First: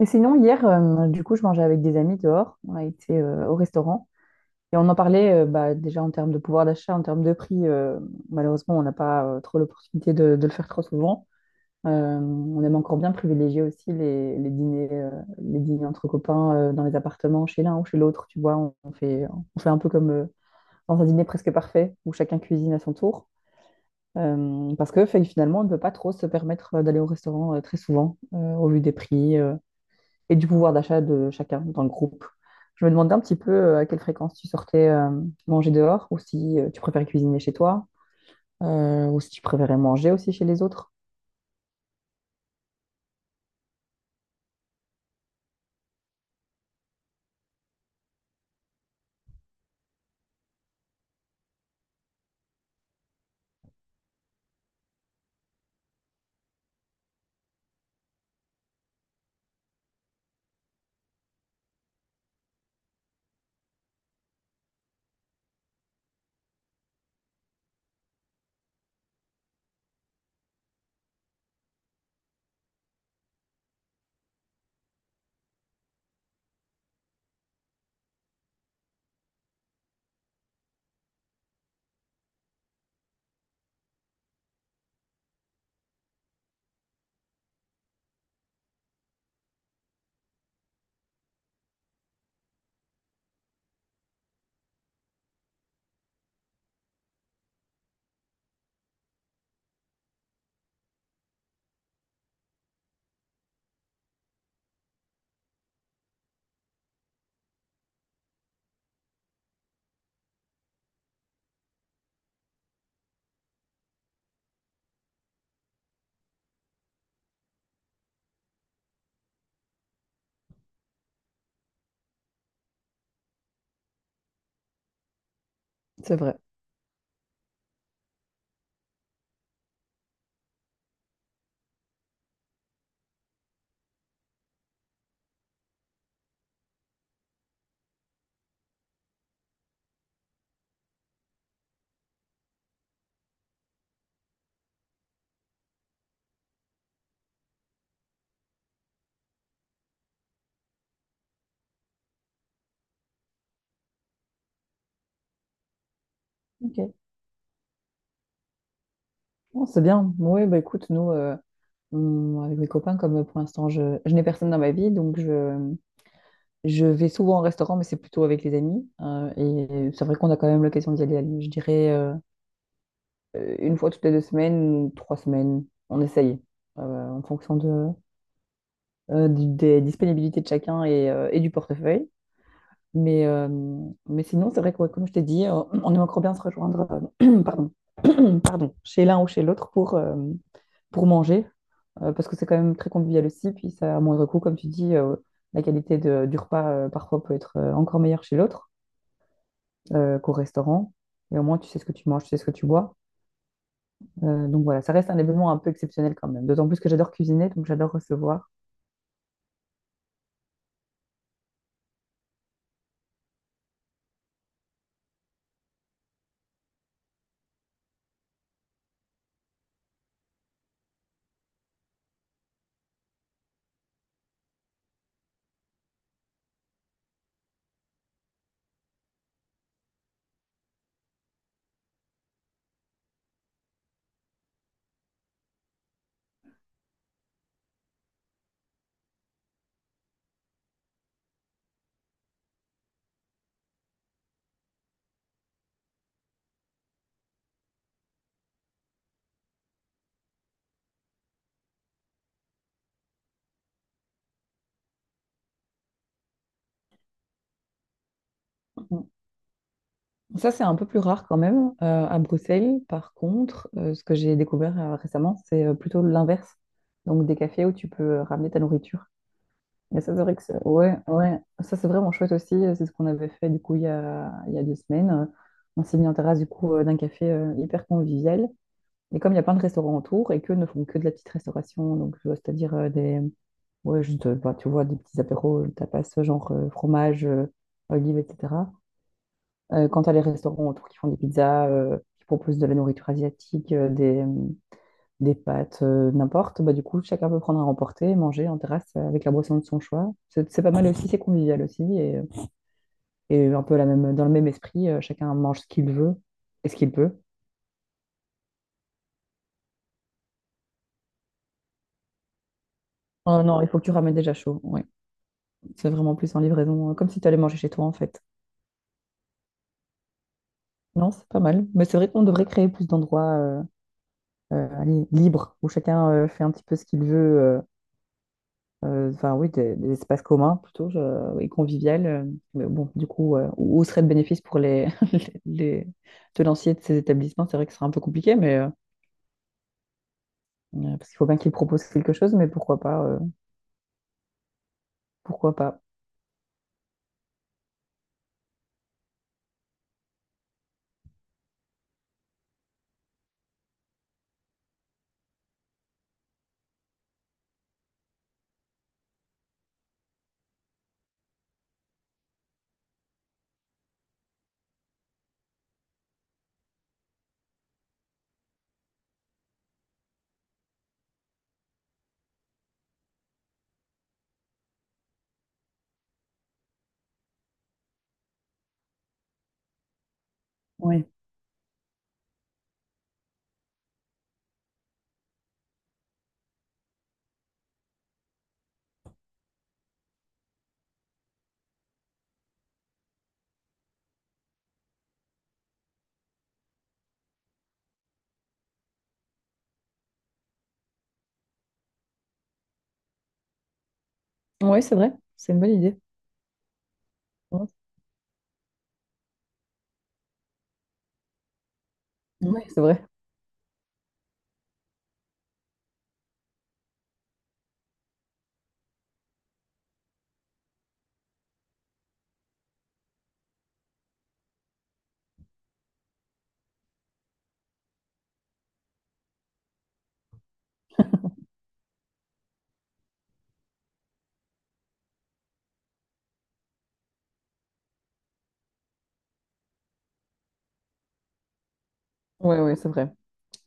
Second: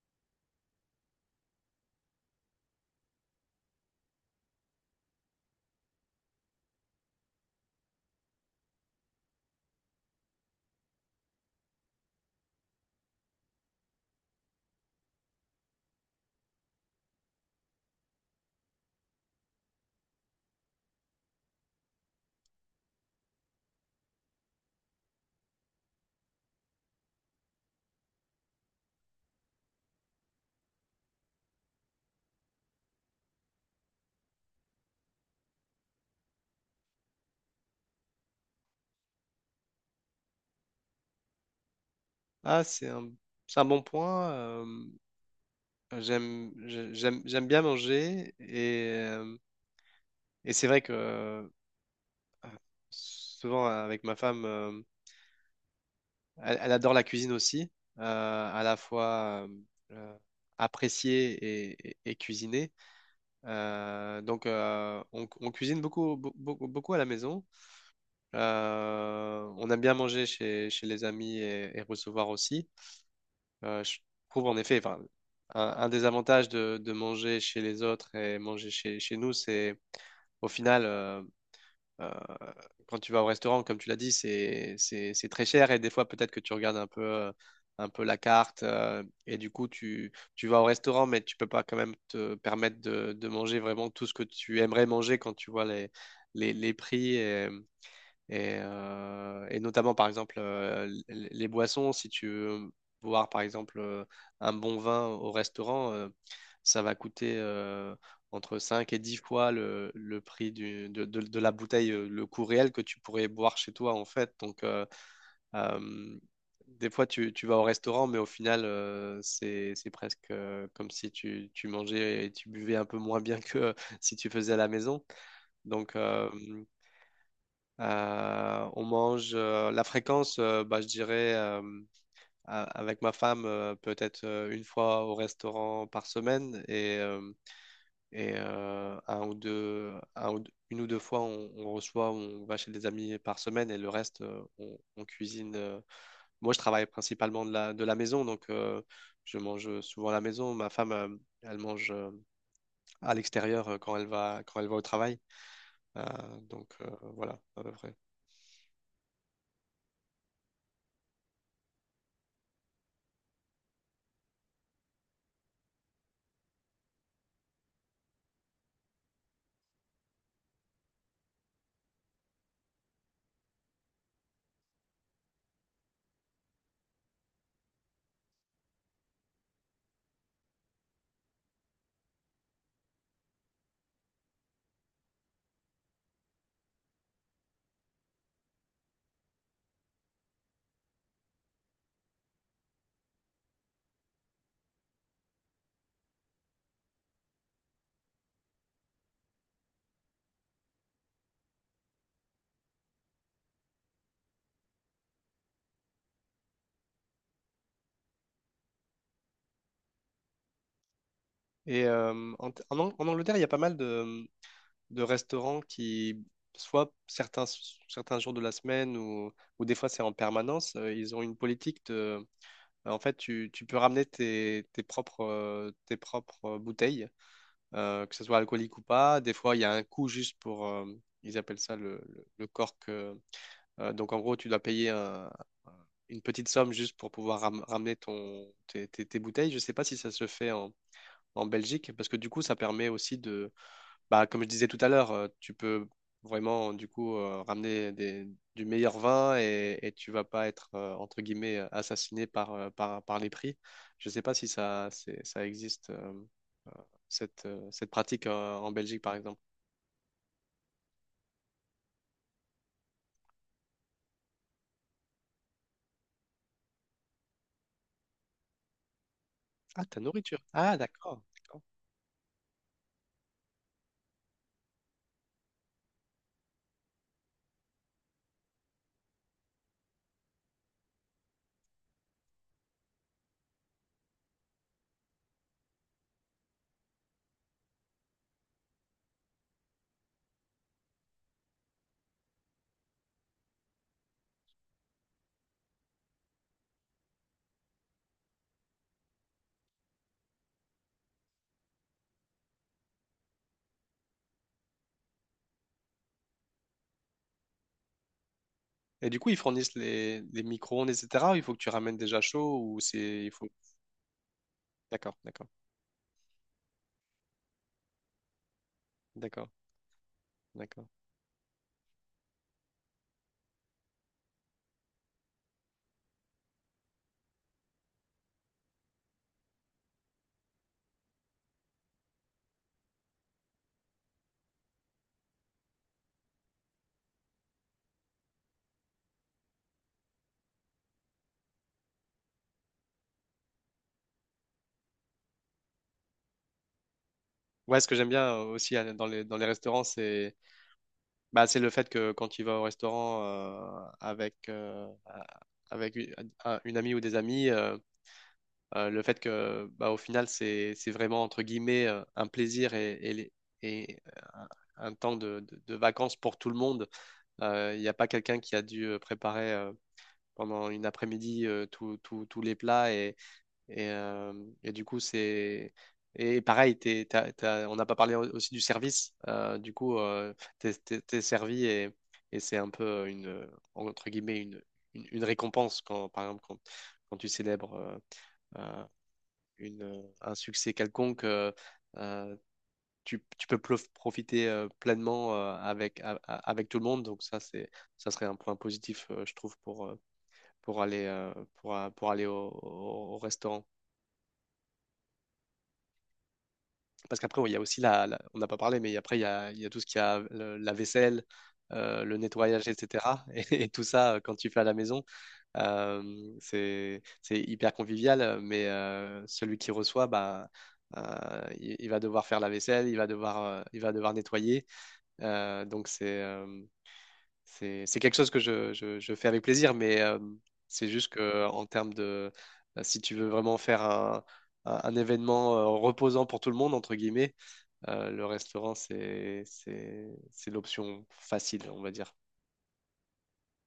Et sinon, hier, du coup, je mangeais avec des amis dehors. On a été au restaurant et on en parlait bah, déjà en termes de pouvoir d'achat, en termes de prix. Malheureusement, on n'a pas trop l'opportunité de le faire trop souvent. On aime encore bien privilégier aussi les dîners, les dîners entre copains dans les appartements, chez l'un ou chez l'autre. Tu vois, on fait un peu comme dans un dîner presque parfait où chacun cuisine à son tour. Parce que fait, finalement, on ne peut pas trop se permettre d'aller au restaurant très souvent au vu des prix. Et du pouvoir d'achat de chacun dans le groupe. Je me demandais un petit peu à quelle fréquence tu sortais manger dehors ou si tu préférais cuisiner chez toi ou si tu préférais manger aussi chez les autres. Ah, c'est un bon point. J'aime bien manger et et c'est vrai que souvent avec ma femme, elle, elle adore la cuisine aussi, euh, à la fois euh, apprécier et cuisiner. Donc on cuisine beaucoup, beaucoup, beaucoup à la maison. On aime bien manger chez, chez les amis et recevoir aussi. Je trouve en effet, enfin, un des avantages de manger chez les autres et manger chez, chez nous, c'est au final, euh, quand tu vas au restaurant, comme tu l'as dit, c'est très cher et des fois peut-être que tu regardes un peu la carte et du coup tu, tu vas au restaurant, mais tu peux pas quand même te permettre de manger vraiment tout ce que tu aimerais manger quand tu vois les prix. Et notamment, par exemple, les boissons, si tu veux boire, par exemple, un bon vin au restaurant, ça va coûter entre 5 et 10 fois le prix de la bouteille, le coût réel que tu pourrais boire chez toi, en fait. Donc, euh, des fois, tu vas au restaurant, mais au final, c'est presque comme si tu, tu mangeais et tu buvais un peu moins bien que si tu faisais à la maison. Donc, C'est euh, vrai. euh, on mange la fréquence, bah, je dirais avec ma femme peut-être une fois au restaurant par semaine et une ou deux fois on reçoit, on va chez des amis par semaine et le reste on cuisine. Moi je travaille principalement de la maison donc je mange souvent à la maison. Ma femme elle mange à l'extérieur quand elle va au travail. Euh, donc Ok. euh, voilà à peu près. Bon, c'est bien. Oui, bah écoute, nous, avec mes copains, comme pour l'instant, je n'ai personne dans ma vie, donc je vais souvent au restaurant, mais c'est plutôt avec les amis. Et c'est vrai qu'on a quand même l'occasion d'y aller, je dirais, une fois toutes les deux semaines, trois semaines, on essaye, en fonction des disponibilités de chacun et du portefeuille. Mais, euh, mais sinon, c'est vrai que, ouais, comme je t'ai dit, on aimerait encore bien se rejoindre pardon, pardon, chez l'un ou chez l'autre pour manger, parce que c'est quand même très convivial aussi. Puis ça, à moindre coût, comme tu dis, la qualité du repas parfois peut être encore meilleure chez l'autre qu'au restaurant. Et au moins, tu sais ce que tu manges, tu sais ce que tu bois. Donc voilà, ça reste un événement un peu exceptionnel quand même. D'autant plus que j'adore cuisiner, donc j'adore recevoir. Et euh, En en Angleterre, il y a pas mal de restaurants qui, soit certains, certains jours de la semaine ou des fois c'est en permanence, ils ont une politique de... bah, en fait, tu peux ramener tes propres bouteilles, que ce soit alcoolique ou pas. Des fois, il y a un coût juste pour... ils appellent ça le cork. Donc, en gros, tu dois une petite somme juste pour pouvoir ramener tes bouteilles. Je ne sais pas si ça se fait en Belgique, parce que du coup, ça permet aussi de bah, comme je disais tout à l'heure, tu peux vraiment du coup du meilleur vin et tu vas pas être entre guillemets assassiné par, par les prix. Je sais pas si ça, ça existe cette, cette pratique en Belgique par exemple. Ça, c'est un peu plus rare quand même. À Bruxelles, par contre, ce que j'ai découvert récemment, c'est plutôt l'inverse. Donc, des cafés où tu peux ramener ta nourriture. Ah, ta Et ça, c'est vrai nourriture. que Ah, ouais, d'accord. ouais. D'accord. Ça, c'est vraiment chouette aussi. C'est ce qu'on avait fait du coup il y a deux semaines. On s'est mis en terrasse du coup d'un café hyper convivial. Et comme il y a plein de restaurants autour et qu'eux ne font que de la petite restauration, donc c'est-à-dire ouais, juste, bah, tu vois, des petits apéros, tapas, genre fromage, olives, etc. Quand tu as les restaurants autour qui font des pizzas, qui proposent de la nourriture asiatique, des pâtes, n'importe, bah, du coup, chacun peut prendre à emporter, manger en terrasse avec la boisson de son choix. C'est pas mal aussi, c'est convivial aussi. Et un peu la même, dans le même esprit, chacun mange ce qu'il veut et ce qu'il peut. Et du coup, ils fournissent les micro-ondes, etc. ou il faut que tu ramènes déjà chaud ou c'est il Oh faut. non, il faut que tu ramènes déjà chaud. Ouais. D'accord, d'accord, C'est vraiment plus en livraison, comme si tu allais manger chez toi en fait. d'accord, d'accord. Non, c'est pas mal. Mais c'est vrai qu'on devrait créer plus d'endroits allez, libres où chacun fait un petit peu ce qu'il veut. Enfin oui, des espaces communs plutôt et convivial. Mais bon, du coup, où serait le bénéfice pour les, les, les tenanciers de ces établissements? C'est vrai que ce serait un peu compliqué, mais parce qu'il faut bien qu'ils proposent quelque chose, mais pourquoi pas, pourquoi pas. Ouais, ce que j'aime bien aussi dans les restaurants, c'est bah, c'est le fait que quand tu vas au restaurant avec une amie ou des amis, le fait que bah, au final, c'est vraiment entre guillemets un plaisir et un temps de vacances pour tout le monde. Il n'y a pas quelqu'un qui a dû préparer pendant une après-midi tous les plats et, euh, et du coup, c'est. Et pareil, on n'a pas parlé aussi du service. Du coup, Oui, t'es servi et c'est un peu une, entre guillemets, une récompense quand, par exemple, quand, quand tu célèbres euh, un succès quelconque, euh, tu, profiter pleinement avec tout le monde. Donc ça, c'est, ça serait un point positif, je trouve, pour aller, pour aller au restaurant. oui, c'est vrai, c'est une bonne idée. Parce qu'après, oui, il y a Oui. aussi on n'a pas parlé, mais après, il y a tout ce qu'il y a, la vaisselle, le Oui, nettoyage, c'est vrai. etc. Et tout ça, quand tu fais à la maison, euh, c'est hyper convivial, mais celui qui reçoit, bah, il va devoir faire la vaisselle, il va devoir nettoyer. Donc, c'est, c'est quelque chose que je fais avec plaisir, mais c'est juste que en termes de, si tu veux vraiment faire un événement reposant pour tout le monde, entre guillemets, le restaurant, c'est l'option facile, on va dire. Oui, oui, c'est vrai.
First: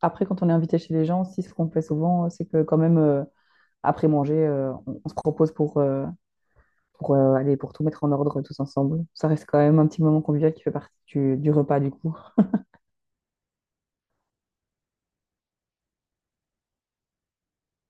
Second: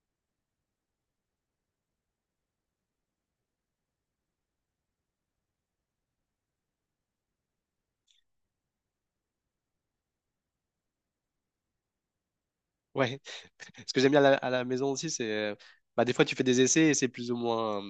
Après, quand on est invité chez les gens, aussi, ce qu'on fait souvent, c'est que quand même, après manger, on se propose pour aller pour tout mettre en ordre tous ensemble. Ça reste quand même un petit moment convivial qui fait partie du repas, du coup. Ouais. Ce que j'aime bien à la maison aussi, c'est, bah, des fois, tu fais des essais et c'est plus ou moins,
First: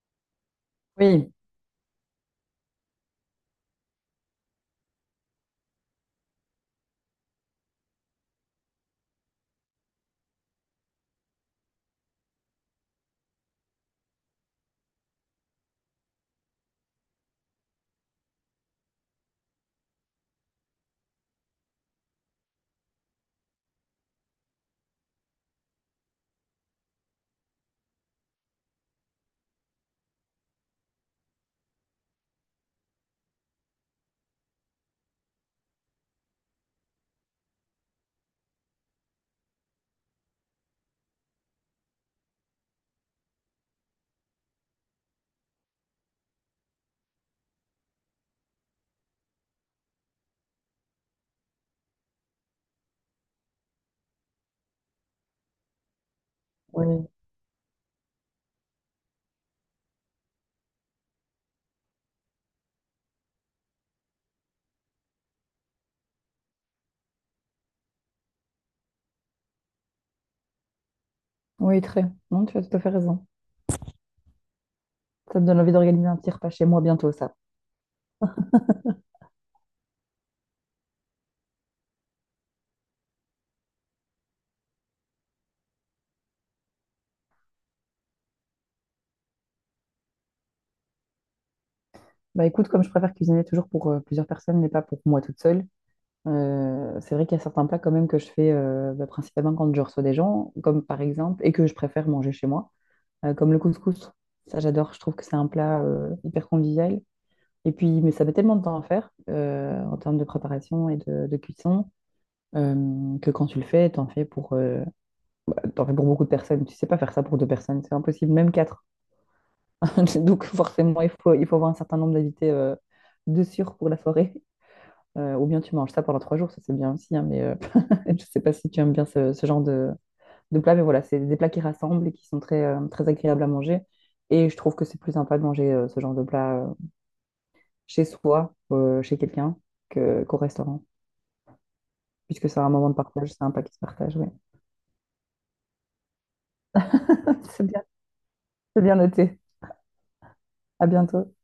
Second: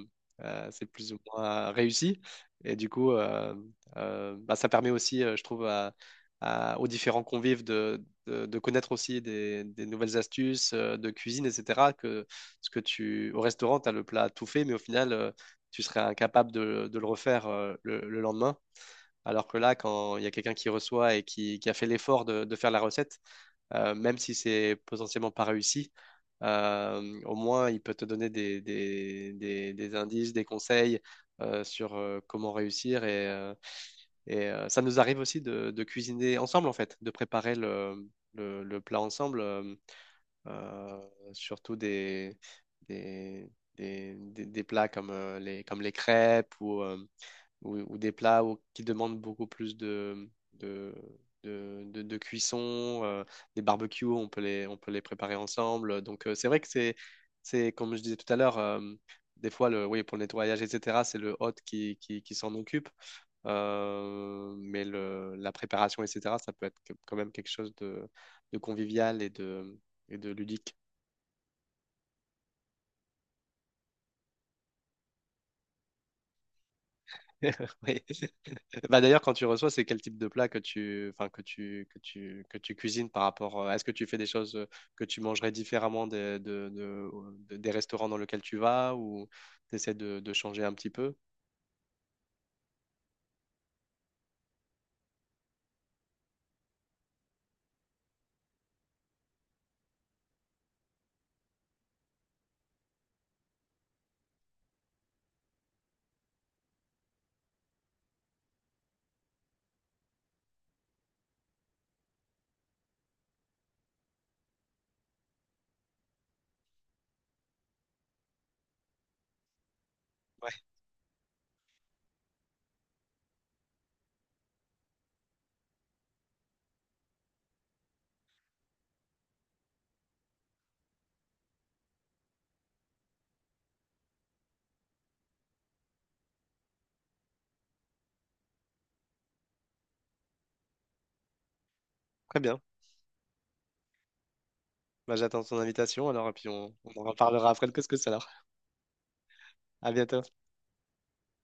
c'est plus ou Oui, moins réussi. Et du coup, bah, ça permet aussi, je trouve, aux différents convives de connaître aussi des nouvelles astuces de cuisine, etc. Que ce que tu, au restaurant, tu as le plat tout fait, mais au final, tu serais incapable de le refaire le lendemain. Alors que là, quand il y a quelqu'un qui reçoit et qui a fait l'effort de faire la recette, même si c'est potentiellement pas réussi, au moins il peut te donner des indices, des conseils sur comment réussir. Et ça nous arrive aussi de cuisiner ensemble, en fait, de préparer le plat ensemble, euh, surtout des, des plats comme, les, comme les crêpes ou des plats qui demandent beaucoup plus de, de cuisson, des barbecues, on peut les préparer ensemble. Donc c'est vrai que oui, c'est, comme je disais tout à l'heure, des fois, le, oui, pour le nettoyage, etc., c'est le hôte qui s'en occupe. Mais le, la préparation, etc., ça peut être quand même quelque chose de convivial et de ludique. oui, très. Non, tu as tout à fait raison. Ça me donne envie d'organiser un petit repas chez moi bientôt, ça. Oui. Bah d'ailleurs, quand tu reçois, c'est quel type de plat que tu, enfin, que tu cuisines par rapport. Est-ce que tu fais des choses que tu mangerais différemment des, de- des restaurants dans lesquels tu vas ou tu essaies de changer un petit peu? Bah écoute, comme je préfère cuisiner toujours pour plusieurs personnes, mais pas pour moi toute seule, c'est vrai qu'il y a certains plats quand même que je fais bah, principalement quand je reçois des gens, comme par exemple, et que je préfère manger chez moi, comme le couscous. Ça, j'adore. Je trouve que c'est un plat hyper convivial. Et puis, mais ça met tellement de temps à faire en termes de préparation et de cuisson que quand tu le fais, t'en fais pour bah, t'en fais pour beaucoup de personnes. Tu sais pas faire ça pour deux personnes, c'est impossible, même quatre. Donc Ouais, forcément, il faut avoir un certain nombre d'invités de sûr pour la soirée. Ou bien tu manges ça pendant trois jours, ça c'est bien aussi, hein, mais je sais pas si tu aimes bien ce, ce genre de plat. Mais voilà, c'est des plats qui rassemblent et qui sont très, très agréables à manger. Et je trouve que c'est plus sympa de manger ce genre de plat chez soi, chez quelqu'un, que, qu'au restaurant, très puisque bien. c'est un moment de partage, c'est un plat qui se partage, ouais. Bah, j'attends ton invitation alors et puis on en reparlera après C'est le bien, couscous alors. c'est bien noté. À bientôt. À bientôt.